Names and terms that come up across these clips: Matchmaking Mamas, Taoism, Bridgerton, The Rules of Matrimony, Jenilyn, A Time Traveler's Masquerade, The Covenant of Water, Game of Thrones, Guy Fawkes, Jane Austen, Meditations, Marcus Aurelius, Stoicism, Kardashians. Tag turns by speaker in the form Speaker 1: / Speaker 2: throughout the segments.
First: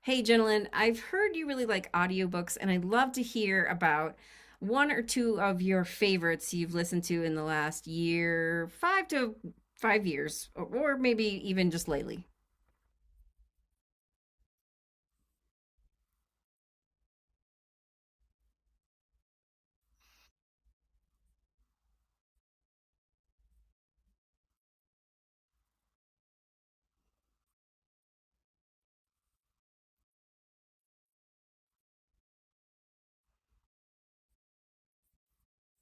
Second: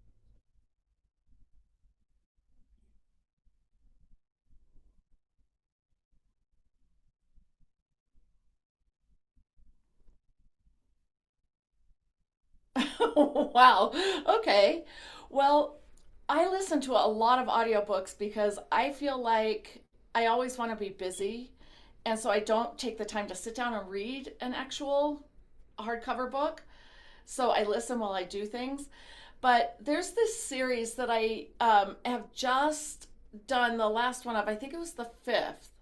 Speaker 1: Hey, Jenilyn, I've heard you really like audiobooks, and I'd love to hear about one or two of your favorites you've listened to in the last year, five to five years, or, maybe even just lately.
Speaker 2: Wow. Okay. Well, I listen to a lot of audiobooks because I feel like I always want to be busy. And so I don't take the time to sit down and read an actual hardcover book. So I listen while I do things. But there's this series that I have just done the last one of, I think it was the fifth.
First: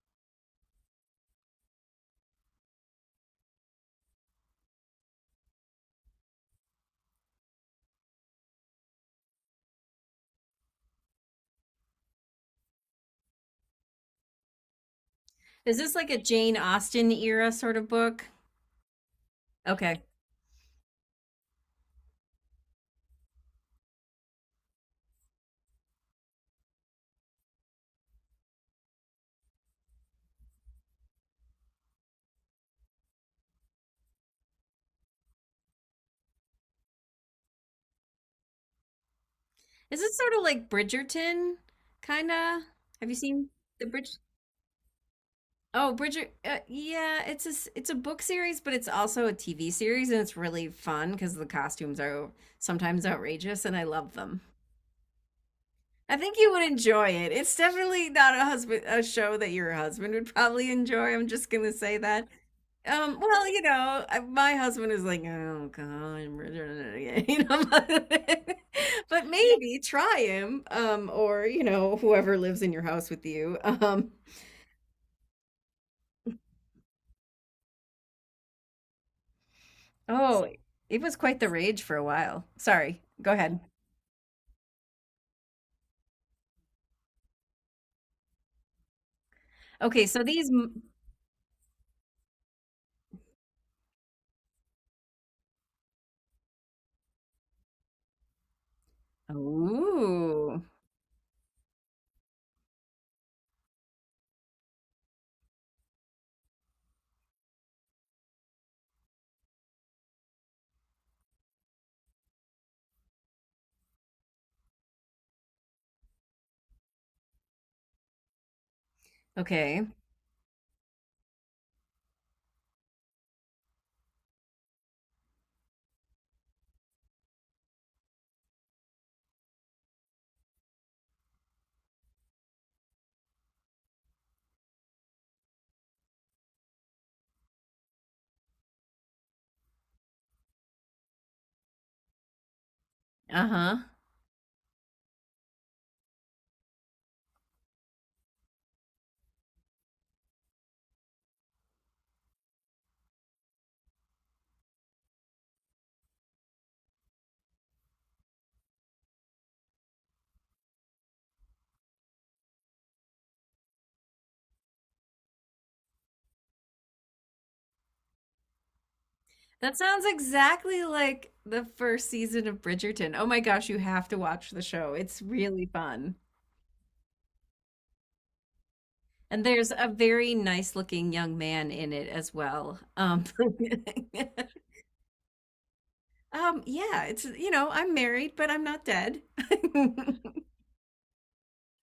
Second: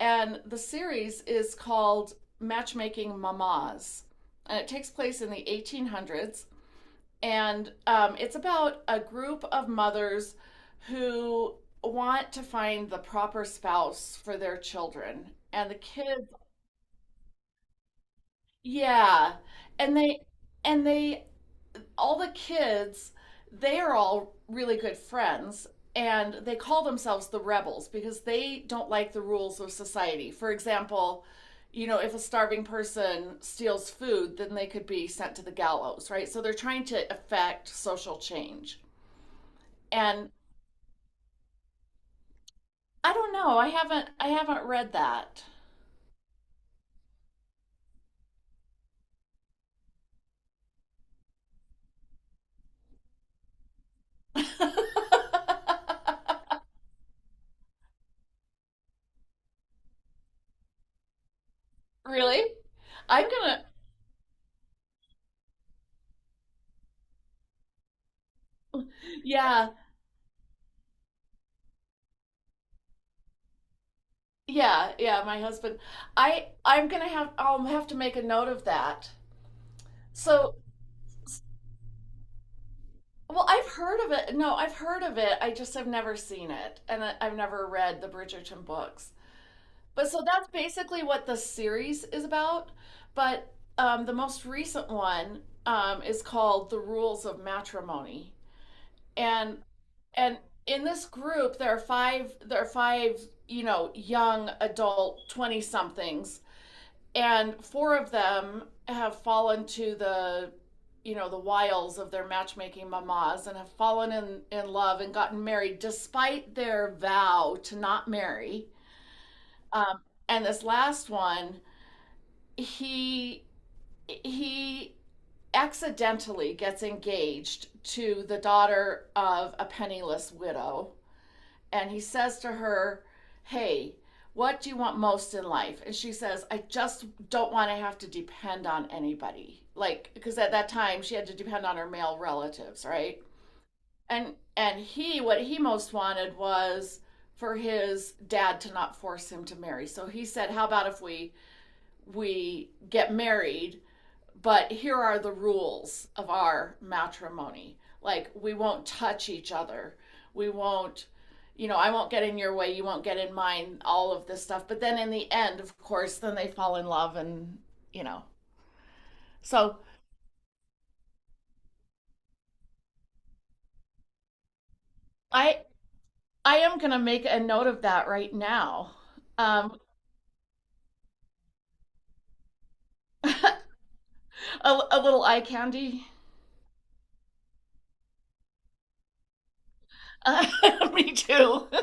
Speaker 2: And the series is called Matchmaking Mamas. And it takes place in the 1800s and it's about a group of mothers who want to find the proper spouse for their children and
Speaker 1: Is
Speaker 2: the
Speaker 1: this like a
Speaker 2: kids.
Speaker 1: Jane Austen era sort of book?
Speaker 2: Yeah. and
Speaker 1: Okay.
Speaker 2: they and they all the kids, they are all really good friends, and they call themselves the rebels because they don't like the rules of society. For example, you know, if a starving person steals food, then they could be sent to the gallows, right? So they're trying to affect social change.
Speaker 1: Is this
Speaker 2: And
Speaker 1: sort of like Bridgerton, kinda? Have
Speaker 2: I
Speaker 1: you
Speaker 2: don't
Speaker 1: seen
Speaker 2: know. I
Speaker 1: the Bridge?
Speaker 2: haven't I haven't read that.
Speaker 1: Oh, Bridger. Yeah, it's a it's a book series, but it's also a TV series, and it's really fun because the costumes are sometimes outrageous, and I love them. I think you would enjoy it. It's definitely not a show that your husband would probably enjoy. I'm just gonna say that.
Speaker 2: Really? I'm
Speaker 1: Well,
Speaker 2: gonna,
Speaker 1: my husband is like, oh God, you know, but
Speaker 2: yeah,
Speaker 1: maybe try him, or whoever lives in your house with you.
Speaker 2: yeah, yeah, my husband, I I'm gonna have I'll have to make a note of that.
Speaker 1: Oh,
Speaker 2: So,
Speaker 1: it was quite the rage for a while. Sorry, go
Speaker 2: well,
Speaker 1: ahead.
Speaker 2: I've heard of it. No, I've heard of it. I just have never seen it, and I've never read the Bridgerton books.
Speaker 1: Okay,
Speaker 2: But
Speaker 1: so
Speaker 2: so that's
Speaker 1: these.
Speaker 2: basically what the series is about. But the most recent one is called The Rules of Matrimony, and and
Speaker 1: Oh,
Speaker 2: in this group there are five you know, young adult 20 somethings, and four of them have fallen to the, you know, the wiles of their matchmaking mamas and have fallen in love and gotten married despite their vow to not marry.
Speaker 1: okay.
Speaker 2: um, and this last one, he he accidentally gets engaged to the daughter of a penniless widow, and he says to her, "Hey, what do you want most in life?" And she says, "I just don't want to have to depend on anybody." Like, because at that time she had to depend on her male relatives, right?
Speaker 1: Uh-huh.
Speaker 2: And he, what he most wanted was for his dad to not force him to marry. So he said, "How about if we get married, but here are the rules of our matrimony. Like, we won't touch each other. We won't, you know, I won't get in your way. You won't get in mine," all of this stuff. But then in the end, of course, then they fall in love and, you know.
Speaker 1: That
Speaker 2: So
Speaker 1: sounds exactly like the first season of Bridgerton. Oh my gosh, you have to watch the show. It's
Speaker 2: I,
Speaker 1: really fun.
Speaker 2: I am going to make a note of that right now.
Speaker 1: And there's
Speaker 2: Um,
Speaker 1: a very nice looking young man in it as well.
Speaker 2: a little eye candy.
Speaker 1: Yeah, it's I'm married, but I'm not dead. That's
Speaker 2: Uh, me too.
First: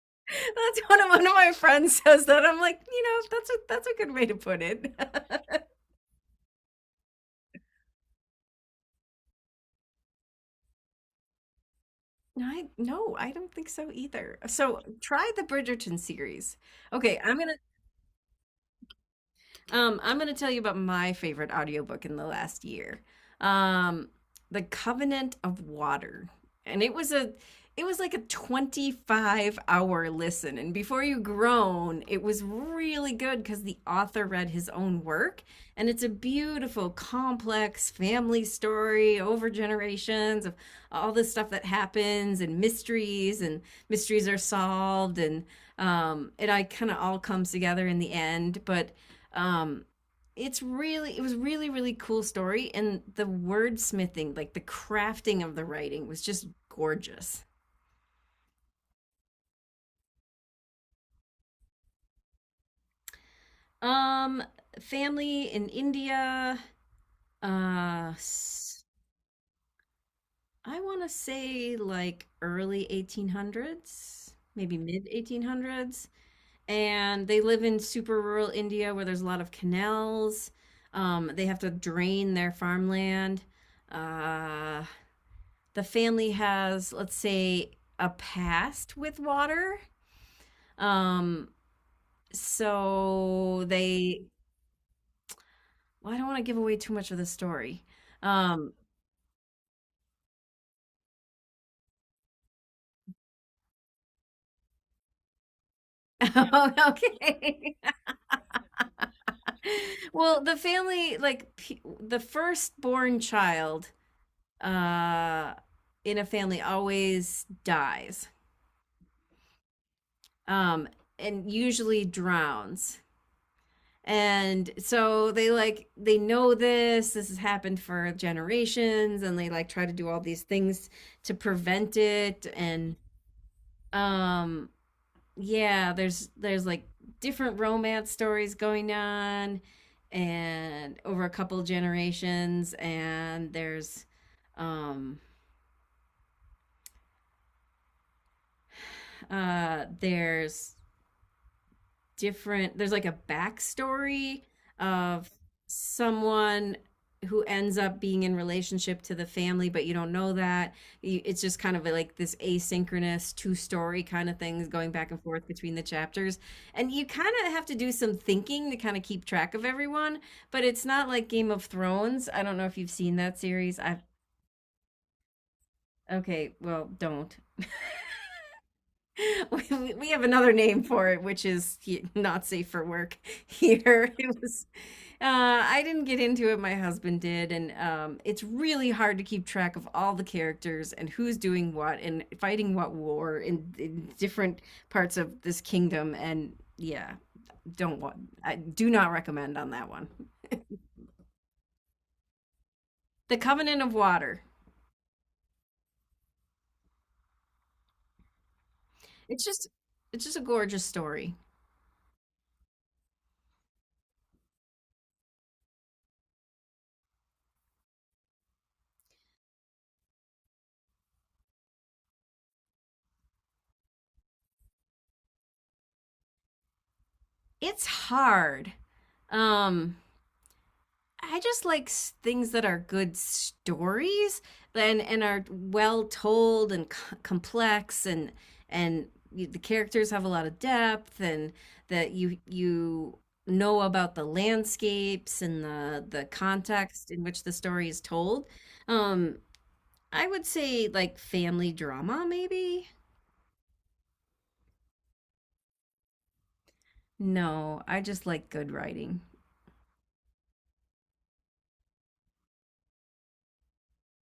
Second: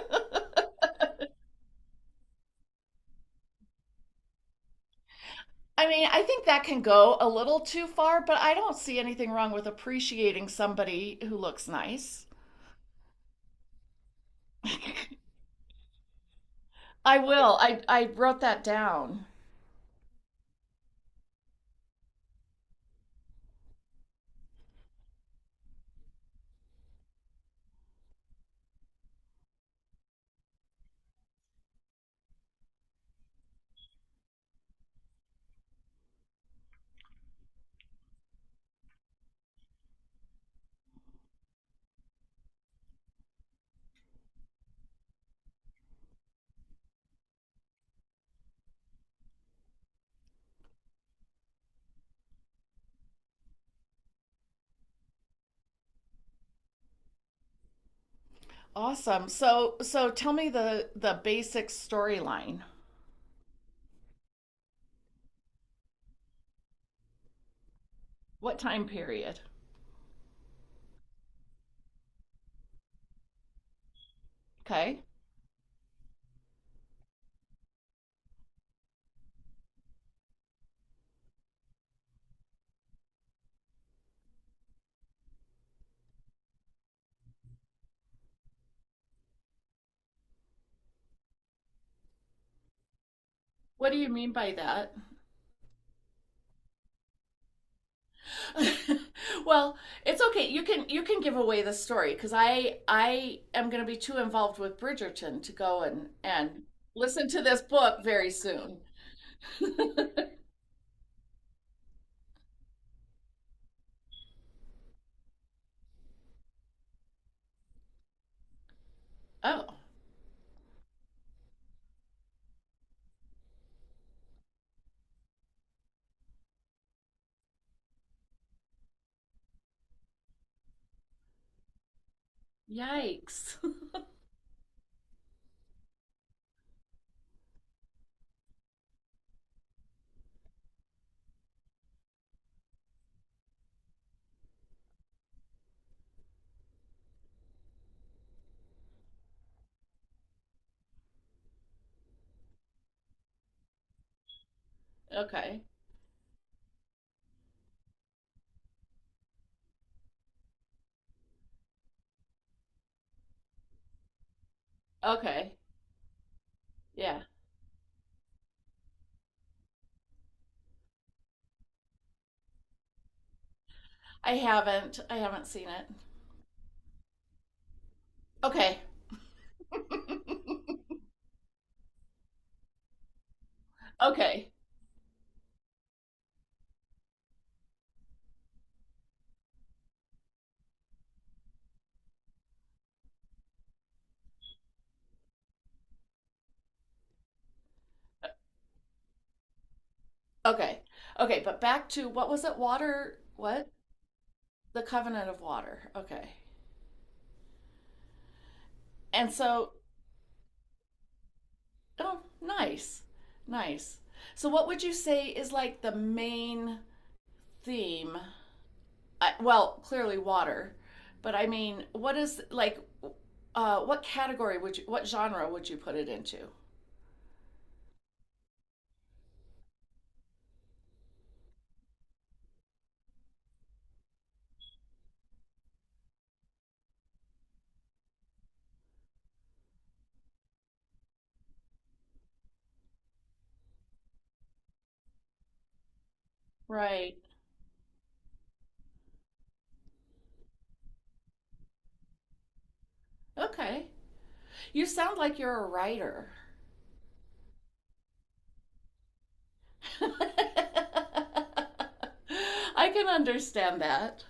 Speaker 1: one of my friends says that. I'm like, that's that's a good way to put it.
Speaker 2: I mean, I think that can go a little too far, but I don't see anything wrong with appreciating somebody who looks nice.
Speaker 1: No, I don't think so either. So try the Bridgerton series. Okay,
Speaker 2: I
Speaker 1: I'm gonna
Speaker 2: will. I wrote that down.
Speaker 1: I'm going to tell you about my favorite audiobook in the last year. Um, The Covenant of Water. And it was a it was like a 25-hour listen, and before you groan, it was really good because the author read his own work. And it's a beautiful complex family story over generations of all the stuff that happens, and mysteries, and mysteries are solved. And it I kind of all comes together in the end. But um, it's really it was really really cool story, and the wordsmithing, like the crafting of the writing, was just gorgeous.
Speaker 2: Awesome. So tell me the basic storyline.
Speaker 1: um family in india uh
Speaker 2: What
Speaker 1: s-
Speaker 2: time period?
Speaker 1: I want to say like early 1800s, maybe
Speaker 2: Okay.
Speaker 1: mid 1800s. And they live in super rural india where there's a lot of canals. They have to drain their farmland. uh the family has, let's say, a past with water. Um, so
Speaker 2: What do you
Speaker 1: they,
Speaker 2: mean by that?
Speaker 1: well, I don't want to give away too much of the story. Um,
Speaker 2: Well, it's okay. You can give away the story, because I am going to be too involved with Bridgerton to go and
Speaker 1: oh,
Speaker 2: listen to this
Speaker 1: okay.
Speaker 2: book very soon.
Speaker 1: Well, the family, like the firstborn child uh, in a family always dies,
Speaker 2: Oh,
Speaker 1: um, and usually drowns. And so they like they know this. This has happened for generations, and they like try to do all these things to prevent it. And
Speaker 2: yikes.
Speaker 1: um, yeah, there's like different romance stories going on, and over a couple generations. And um, there's different there's like a backstory of
Speaker 2: okay.
Speaker 1: someone who ends up being in relationship to the family, but you don't know that. It's just kind of like this asynchronous two-story kind of things going back and forth
Speaker 2: Okay.
Speaker 1: between the chapters. And you
Speaker 2: Yeah.
Speaker 1: kind of have to do some thinking to kind of keep track of everyone, but it's not like game of thrones. I don't know if you've seen that series. I've
Speaker 2: I haven't seen it.
Speaker 1: okay, well, don't
Speaker 2: Okay.
Speaker 1: we have another name for it, which is not safe for work here. It
Speaker 2: Okay.
Speaker 1: was, I didn't get into it, my husband did, and it's really hard to keep track of all the characters and who's doing what and fighting what war in different parts of this kingdom. And yeah, don't want, I do not recommend on that one.
Speaker 2: Okay. Okay, but back to, what was it? Water,
Speaker 1: The
Speaker 2: what?
Speaker 1: Covenant of Water.
Speaker 2: The Covenant of Water. Okay. And
Speaker 1: It's just,
Speaker 2: so,
Speaker 1: it's just a gorgeous story.
Speaker 2: oh, nice. Nice. So what would you say is like the main theme? I, well, clearly water, but I mean, what is like what category would you, what genre would you put it into?
Speaker 1: It's hard. Um, I just like things that are good stories, and are well told and complex, and the characters have a lot of depth, and that you know about the landscapes and the context
Speaker 2: Right.
Speaker 1: in which the story is told. Um, I would say like family drama maybe.
Speaker 2: Okay. You sound like you're a writer.
Speaker 1: No, I just like good writing.
Speaker 2: I can understand that.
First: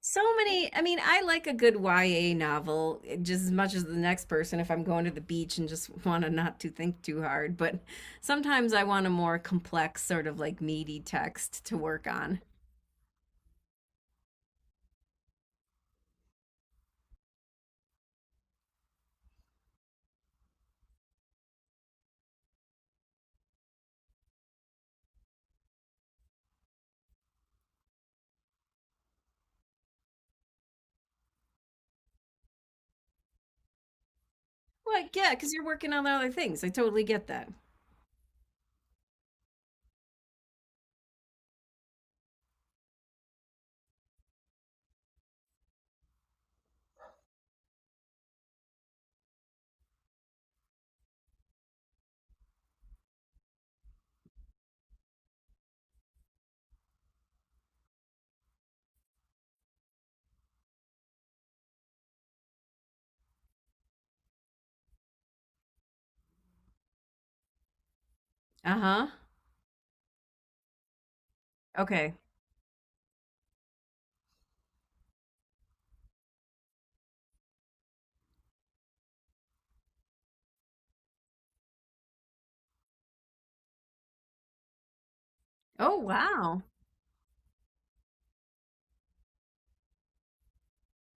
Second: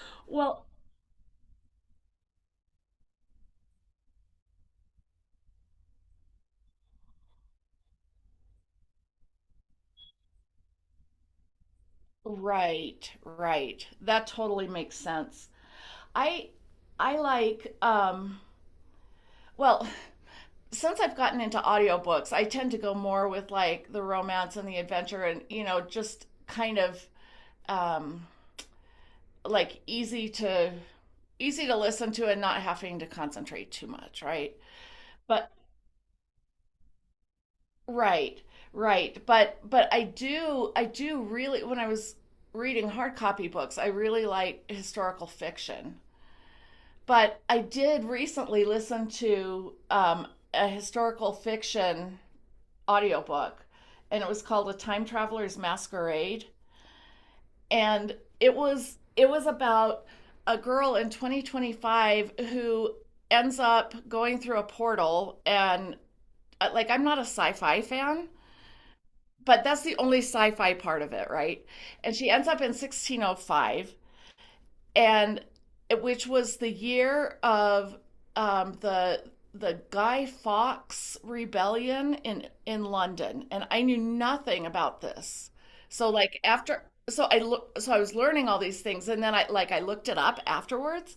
Speaker 1: So
Speaker 2: Well,
Speaker 1: many, I mean, I like a good YA novel eh, just as much as the next person if I'm going to the beach and just want to not to think too hard, but sometimes I want a more complex sort of like meaty text to work on.
Speaker 2: right, right. That totally makes sense. I I like well, since I've gotten into audiobooks, I tend to go more with like the romance and the adventure and, you know, just kind of um like easy to listen to, and not having to concentrate too much, right?
Speaker 1: Well, yeah,
Speaker 2: But
Speaker 1: because you're working on other things. I totally get that.
Speaker 2: right, right. But I do really, when I was reading hard copy books, I really like historical fiction. But I did recently listen to a historical fiction audiobook, and it was called A Time Traveler's Masquerade. And it was about a girl in 2025 who ends up going through a portal, and like, I'm not a sci-fi fan,
Speaker 1: Uh-huh.
Speaker 2: but that's the only sci-fi part of it, right?
Speaker 1: Okay.
Speaker 2: And she ends up in 1605, and which was the year of um, the the Guy Fawkes rebellion in London, and I knew nothing about this.
Speaker 1: Oh,
Speaker 2: So like,
Speaker 1: wow.
Speaker 2: after, so I look, so I was learning all these things, and then I, like, I looked it up afterwards.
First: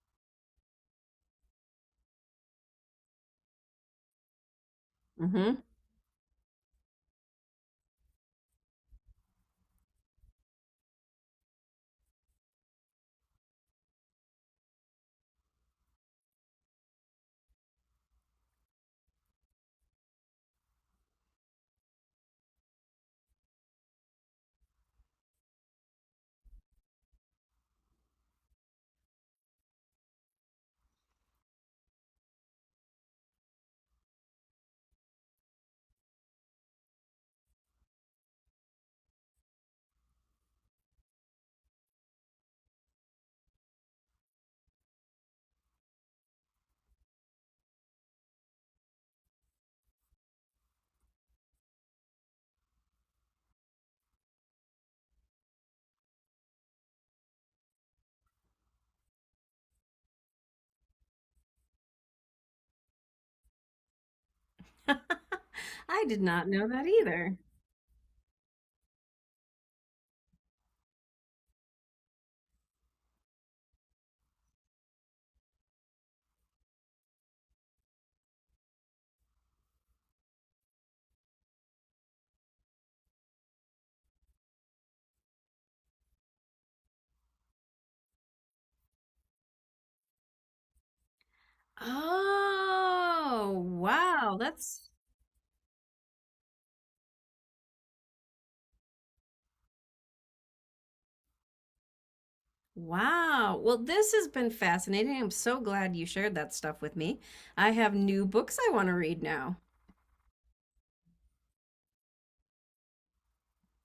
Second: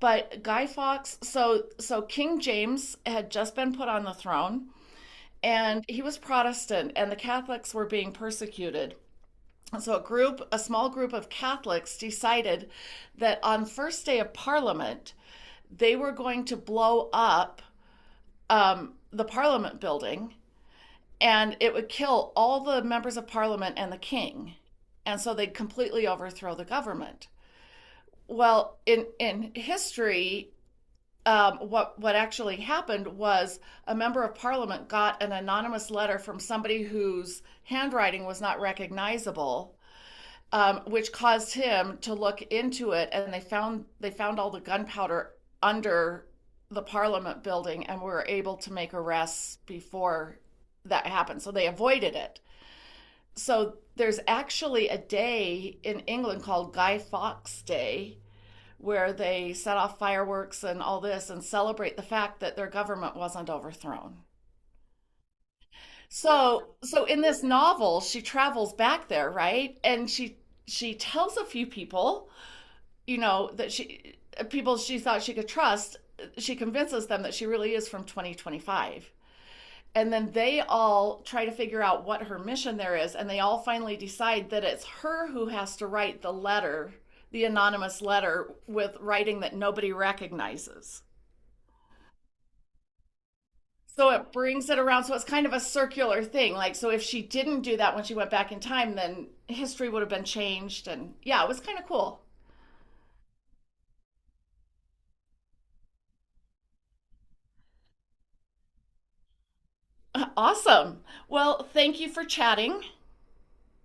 Speaker 2: But Guy Fawkes, so King James had just been put on the throne,
Speaker 1: Mm-hmm.
Speaker 2: and he was Protestant, and the Catholics were being persecuted. So a group, a small group of Catholics decided that on first day of Parliament, they were going to blow up the Parliament building, and it would kill all the members of Parliament and the King, and so they'd completely overthrow the government. Well, in history, what actually happened was a member of parliament got an anonymous letter from somebody whose handwriting was not recognizable, which caused him to look into it. And they found all the gunpowder under the Parliament building, and were able to make arrests before that happened. So they avoided it. So there's actually a day in England called Guy Fawkes Day where they set off fireworks and all this, and celebrate the fact that their government wasn't overthrown.
Speaker 1: I did not know
Speaker 2: So
Speaker 1: that
Speaker 2: so in
Speaker 1: either.
Speaker 2: this novel, she travels back there, right? And she tells a few people, you know, that she, people she thought she could trust, she convinces them that she really is from 2025. And then they all try to figure out what her mission there is, and they all finally decide that it's her who has to write the letter, the anonymous letter with writing that nobody recognizes.
Speaker 1: Oh,
Speaker 2: So it
Speaker 1: wow.
Speaker 2: brings it
Speaker 1: That's
Speaker 2: around. So it's kind of a circular thing. Like, so if she didn't do that when she went back in time, then history would have been changed. And yeah, it was kind of cool.
Speaker 1: Wow. Well, this has been fascinating. I'm so glad you shared that stuff with me. I have new books I want to read now.
Speaker 2: Awesome. Well, thank you for chatting.